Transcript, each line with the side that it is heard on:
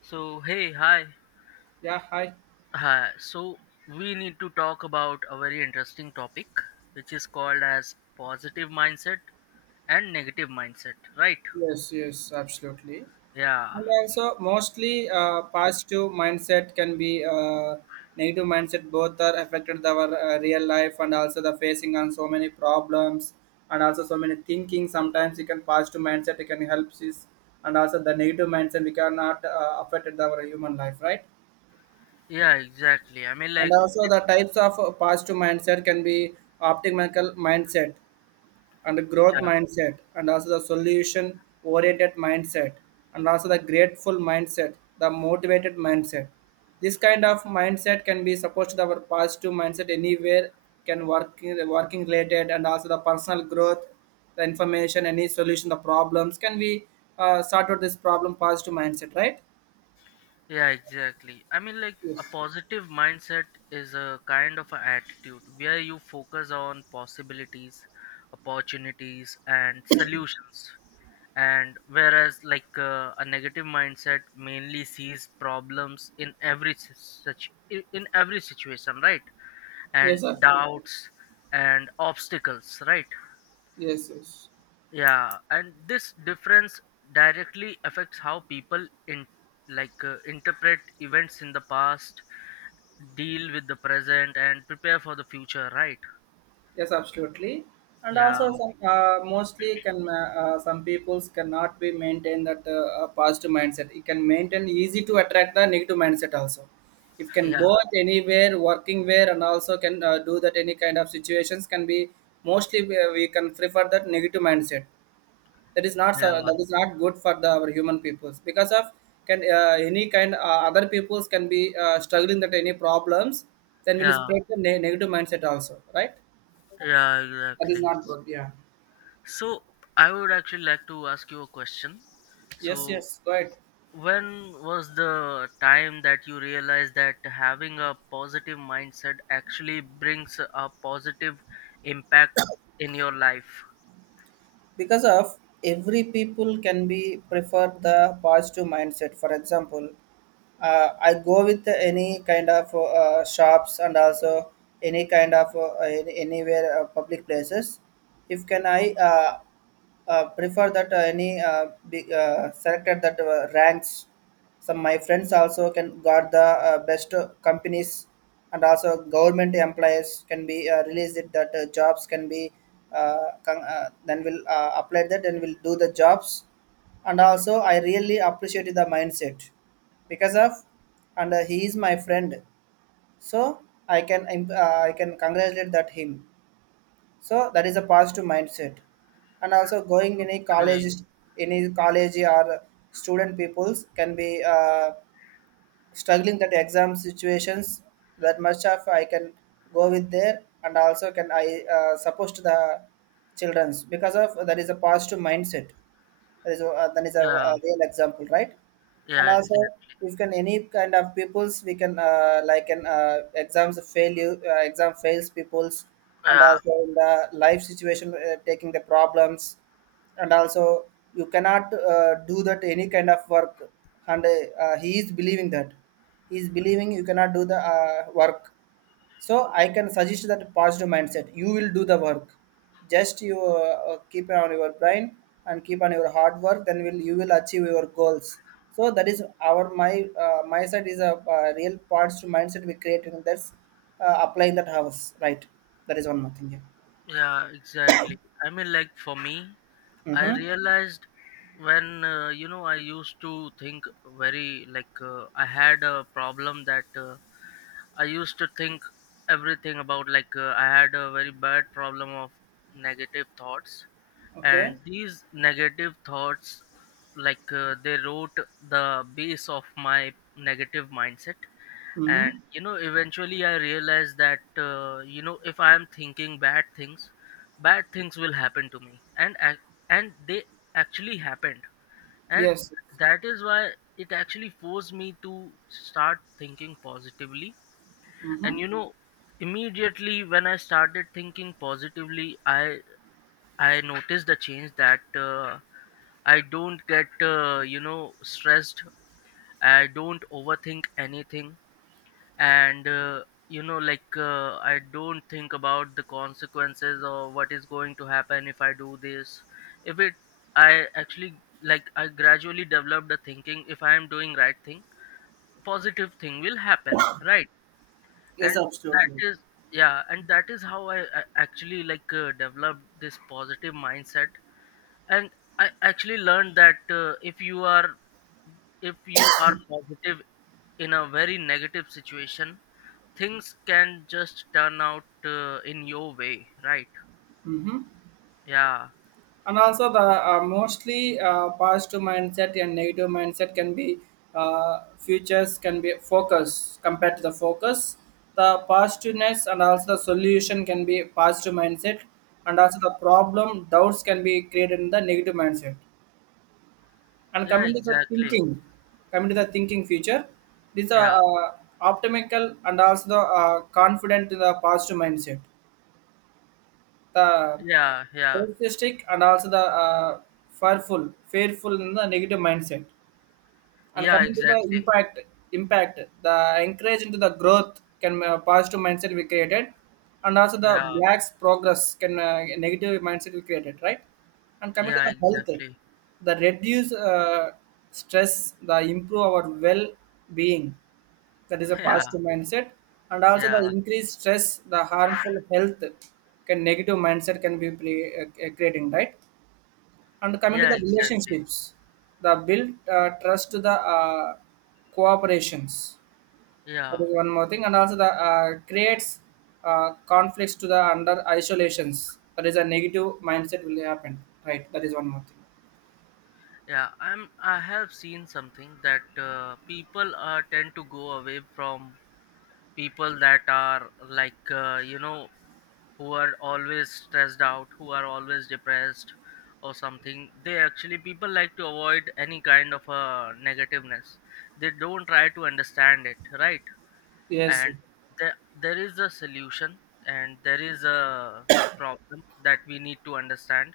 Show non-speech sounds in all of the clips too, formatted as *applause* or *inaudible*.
left: So, hey, hi.
right: Yeah, hi.
left: Hi. So, we need to talk about a very interesting topic which is called as positive mindset and negative mindset, right?
right: Yes, yes, absolutely.
left: Yeah.
right: And also, mostly positive mindset can be negative mindset. Both are affected our real life and also the facing on so many problems and also so many thinking. Sometimes you can positive mindset it can help us, and also the negative mindset we cannot affect our human life, right?
left: Yeah, exactly. I mean
right: And
left: like
right: also the types of positive mindset can be optimal mindset and the growth
left: yeah,
right: mindset and also the solution oriented mindset and also the grateful mindset, the motivated mindset. This kind of mindset can be supposed to our positive mindset anywhere, can work, working related, and also the personal growth, the information, any solution, the problems can we sort out this problem positive mindset, right?
left: yeah, exactly. I mean like a
right: Yes.
left: positive mindset is a kind of a attitude where you focus on possibilities, opportunities and solutions, and whereas like a negative mindset mainly sees problems in every s- such in every situation, right? And
right: Yes, absolutely.
left: doubts and obstacles, right?
right: Yes, yes.
left: Yeah, and this difference directly affects how people in like interpret events in the past, deal with the present and prepare for the future, right?
right: Yes, absolutely. And
left: Yeah.
right: also, some mostly can some peoples cannot be maintain that positive mindset. It can maintain easy to attract the negative mindset also. If can
left: Yeah.
right: go at anywhere, working where, and also can do that any kind of situations can be mostly we can prefer that negative mindset. That is not
left: Yeah.
right: that is not good for the our human peoples, because of can any kind other peoples can be struggling that any problems. Then will
left: Yeah.
right: spread the negative mindset also, right?
left: Yeah,
right: That is
left: exactly.
right: not good. Yeah.
left: So I would actually like to ask you a question.
right: Yes,
left: So
right: yes, go ahead.
left: when was the time that you realized that having a positive mindset actually brings a positive impact in your life?
right: Because of every people can be prefer the positive mindset. For example, I go with any kind of shops and also any kind of uh, anywhere public places. If can I prefer that any big, selected that ranks, some my friends also can got the best companies, and also government employees can be released it that jobs can be then will apply that and will do the jobs. And also I really appreciated the mindset because of, and he is my friend, so I can I can congratulate that him. So that is a positive mindset. And also going in a college,
left: Okay.
right: any college or student peoples can be struggling that exam situations. That much of I can go with there and also can I support the childrens, because of that is a positive mindset. That is
left: Yeah.
right: a real example, right? And
left: Yeah. Exactly.
right: also, if can any kind of peoples, we can like an exams fail you, exam fails peoples, and
left: Yeah.
right: also in the life situation, taking the problems, and also you cannot do that any kind of work, and he is believing that he is believing you cannot do the work. So I can suggest that positive mindset. You will do the work. Just you keep on your brain and keep on your hard work. Then will you will achieve your goals. So that is our my my side is a real positive mindset we create in this applying that house, right? That is one more thing. Yeah.
left: Yeah. Exactly. I mean, like for me, I
right: Mm-hmm.
left: realized when you know I used to think very like I had a problem that. I used to think everything about like I had a very bad problem of negative thoughts,
right: Okay.
left: and these negative thoughts, like they wrote the base of my negative mindset. And
right: Mm-hmm.
left: you know, eventually I realized that you know if I am thinking bad things will happen to me, and they actually happened, and
right: Yes.
left: that is why it actually forced me to start thinking positively.
right: Mm-hmm.
left: And you know, immediately when I started thinking positively, I noticed the change that I don't get you know stressed, I don't overthink anything, and you know like I don't think about the consequences or what is going to happen if I do this, if it I actually, like I gradually developed the thinking, if I am doing right thing, positive thing will happen, right?
right: Yes,
left: And that
right: absolutely.
left: is yeah and that is how I actually like developed this positive mindset, and I actually learned that if you are, if you are positive in a very negative situation, things can just turn out in your way, right? Yeah.
right: And also the mostly positive mindset and negative mindset can be futures can be focus compared to the focus, the positiveness, and also the solution can be positive mindset, and also the problem doubts can be created in the negative mindset. And
left: Yeah,
right: coming to the
left: exactly.
right: thinking, future, these are
left: Yeah.
right: optimal and also the confident in the positive mindset, the
left: Yeah. Yeah.
right: pessimistic and also the fearful, fearful in the negative mindset. And
left: Yeah,
right: coming to the
left: exactly.
right: impact, the encourage into the growth can positive mindset we created, and also the
left: Yeah,
right: blacks progress can negative mindset we created, right? And coming to
left: yeah,
right: the health,
left: exactly.
right: the reduce stress, the improve our well being, that is
left: *laughs*
right: a
left: Yeah.
right: positive mindset. And also the
left: Yeah.
right: increased stress, the harmful health can negative mindset can be creating, right? And coming to
left: Yeah,
right: the
left: exactly.
right: relationships, the build trust to the cooperations. That
left: Yeah.
right: is one more thing. And also the creates conflicts to the under isolations. That is a negative mindset will happen, right? That is one more thing.
left: Yeah, I have seen something that people tend to go away from people that are like you know, who are always stressed out, who are always depressed, or something. They actually people like to avoid any kind of negativeness. They don't try to understand it, right?
right: Yes.
left: And there is a solution, and there is a problem that we need to understand,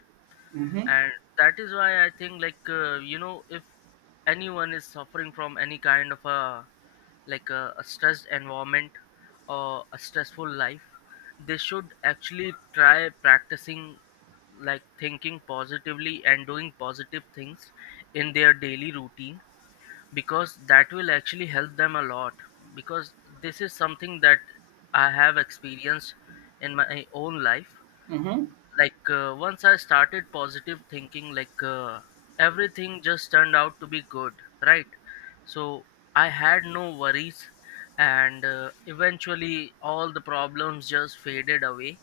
right: Mm-hmm.
left: and that is why I think like you know if anyone is suffering from any kind of a like a stressed environment or a stressful life, they should actually try practicing like thinking positively and doing positive things in their daily routine, because that will actually help them a lot, because this is something that I have experienced in my own life.
right: Mm-hmm.
left: Like once I started positive thinking, like everything just turned out to be good, right? So I had no worries, and eventually all the problems just faded away,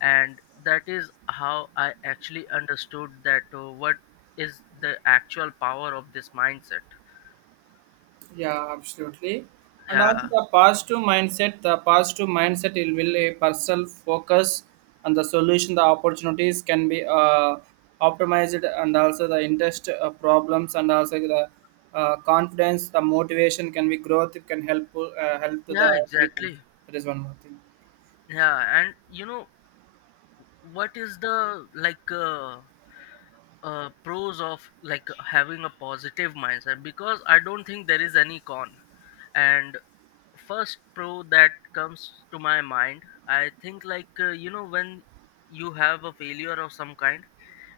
left: and that is how I actually understood that what is the actual power of this mindset.
right: Yeah, absolutely. And also
left: Yeah.
right: the positive mindset it will a person focus on the solution, the opportunities can be optimized, and also the interest problems, and also the confidence, the motivation can be growth, it can help help to the
left: Yeah,
right: people.
left: exactly.
right: That is one more thing.
left: Yeah, and you know, what is the like pros of like having a positive mindset, because I don't think there is any con. And first pro that comes to my mind, I think like you know, when you have a failure of some kind,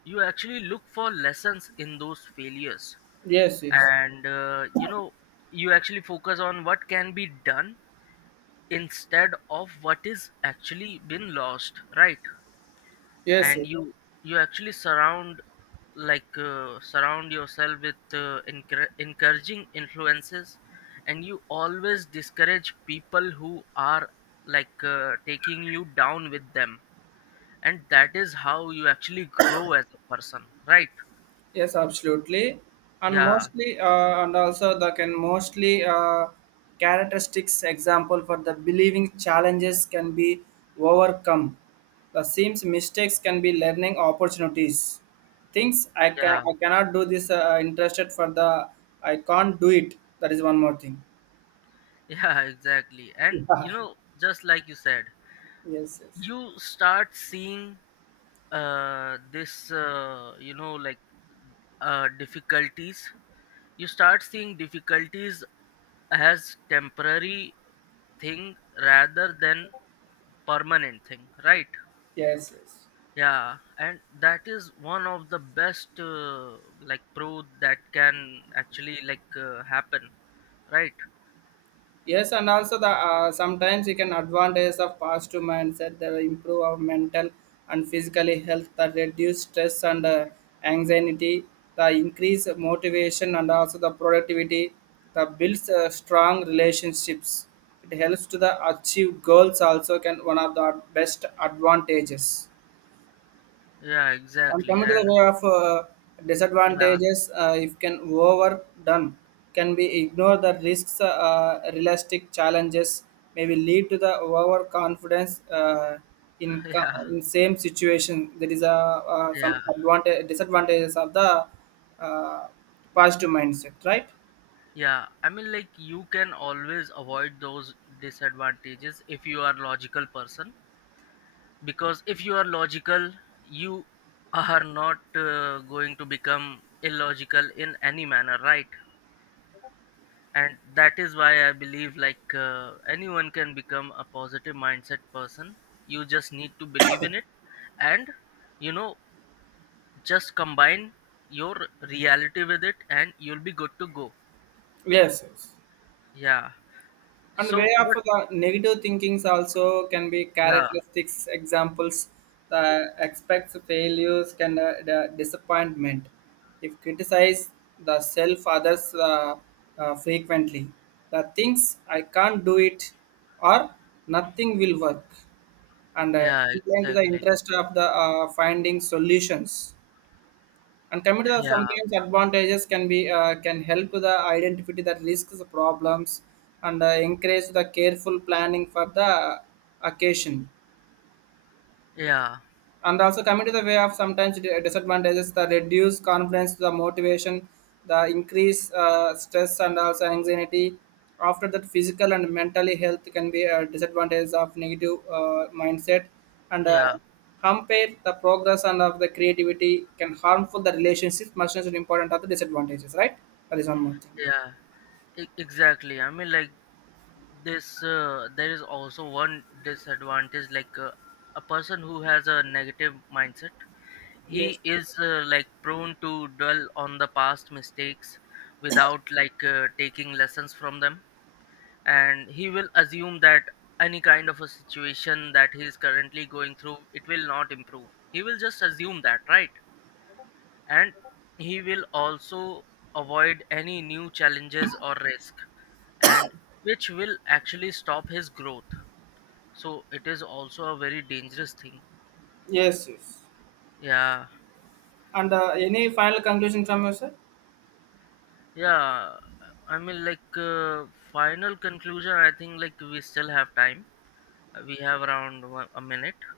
left: you actually look for lessons in those failures,
right: Yes, yes.
left: and you know, you actually focus on what can be done instead of what is actually been lost, right?
right: Yes,
left: And you actually surround, like surround yourself with encouraging influences, and you always discourage people who are like taking you down with them, and that is how you actually grow as a person, right?
right: yes, absolutely. And
left: Yeah.
right: mostly, and also the can mostly characteristics example for the believing challenges can be overcome. The seems mistakes can be learning opportunities. Things I can
left: Yeah.
right: I cannot do this interested for the I can't do it. That is one more thing.
left: *laughs* Yeah, exactly. And you
right: *laughs*
left: know, just like you said,
right: Yeah. Yes, yes,
left: you start seeing this you know like difficulties. You start seeing difficulties as temporary thing rather than permanent thing, right?
right: yes, yes.
left: Yeah, and that is one of the best like pro that can actually like happen, right?
right: Yes, and also the sometimes you can advantage of positive mindset that will improve our mental and physically health, that reduce stress and anxiety, the increase of motivation and also the productivity, that builds strong relationships. It helps to the achieve goals also can one of the best advantages.
left: Yeah,
right: And
left: exactly.
right: coming to the
left: And
right: way of
left: yeah,
right: disadvantages, if can overdone, can be ignore the risks. Realistic challenges maybe lead to the overconfidence uh, in
left: *laughs*
right: co-
left: yeah,
right: in same situation. There is a
left: yeah,
right: some advantage disadvantages of the uh, positive mindset, right?
left: yeah. I mean, like you can always avoid those disadvantages if you are logical person, because if you are logical, you are not going to become illogical in any manner, right? And that is why I believe like anyone can become a positive mindset person, you just need to believe in it, and you know, just combine your reality with it and you'll be good to go.
right: Yes, yes.
left: Yeah.
right: And way
left: So
right: of
left: what?
right: the negative thinkings also can be
left: Yeah.
right: characteristics examples, the expects failures can the disappointment, if criticize the self others frequently, the things I can't do it or nothing will work, and
left: Yeah,
right: complain to the
left: exactly.
right: interest of the finding solutions. And computer
left: Yeah.
right: sometimes advantages can be can help the identify the risks, the problems, and encourage the careful planning for the occasion.
left: Yeah.
right: And also coming to the way of sometimes disadvantages, the reduce confidence, the motivation, the increase stress and also anxiety. After that physical and mentally health can be a disadvantage of negative mindset, and
left: Yeah.
right: hamper the progress and of the creativity, can harmful the relationships much as important are the disadvantages, right? That is one more thing.
left: Yeah, exactly. I mean like, this there is also one disadvantage, like a person who has a negative mindset,
right: Yeah. Yes,
left: he is like prone to dwell on the past mistakes without like taking lessons from them, and he will assume that any kind of a situation that he is currently going through, it will not improve, he will just assume that, right? And he will also avoid any new challenges or risk, and which will actually stop his growth, so it is also a very dangerous thing.
right: yes, yes.
left: Yeah.
right: And any final conclusion from you, sir?
left: Yeah, I mean like final conclusion, I think like we still have time, we have around a minute,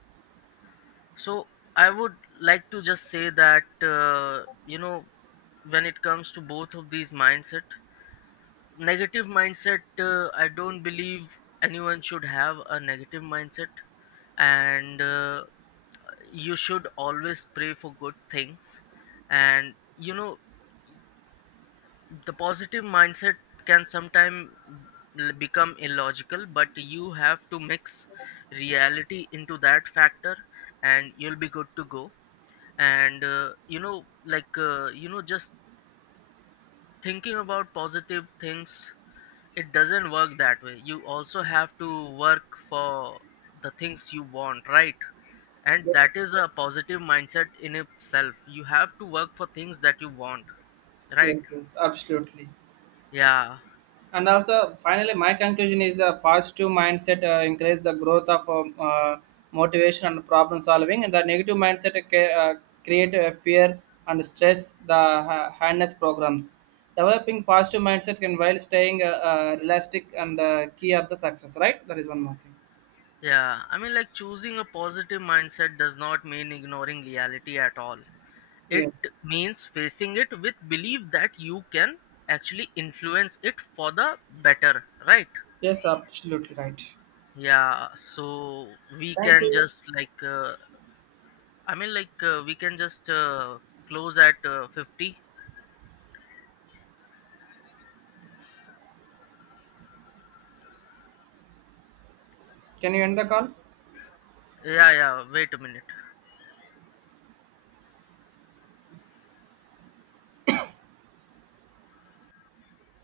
left: so I would like to just say that you know, when it comes to both of these mindset, negative mindset, I don't believe anyone should have a negative mindset, and you should always pray for good things, and you know, the positive mindset can sometimes become illogical, but you have to mix reality into that factor and you'll be good to go. And you know like you know, just thinking about positive things, it doesn't work that way, you also have to work for the things you want, right? And that is a positive mindset in itself, you have to work for things that you want, right?
right: Yes, yes, absolutely.
left: Yeah.
right: And also finally my conclusion is the positive mindset encourages the growth of motivation and problem solving, and the negative mindset create fear and stress, the harness programs. Developing positive mindset can while staying realistic and key of the success, right? That is one more thing.
left: Yeah, I mean, like choosing a positive mindset does not mean ignoring reality at all. It
right: Yes,
left: means facing it with belief that you can actually influence it for the better, right?
right: yes, absolutely right.
left: Yeah, so we
right: Thank
left: can
right: you.
left: just like, I mean, like, we can just close at 50.
right: Can you end the call?
left: Yeah, yeah, wait a minute.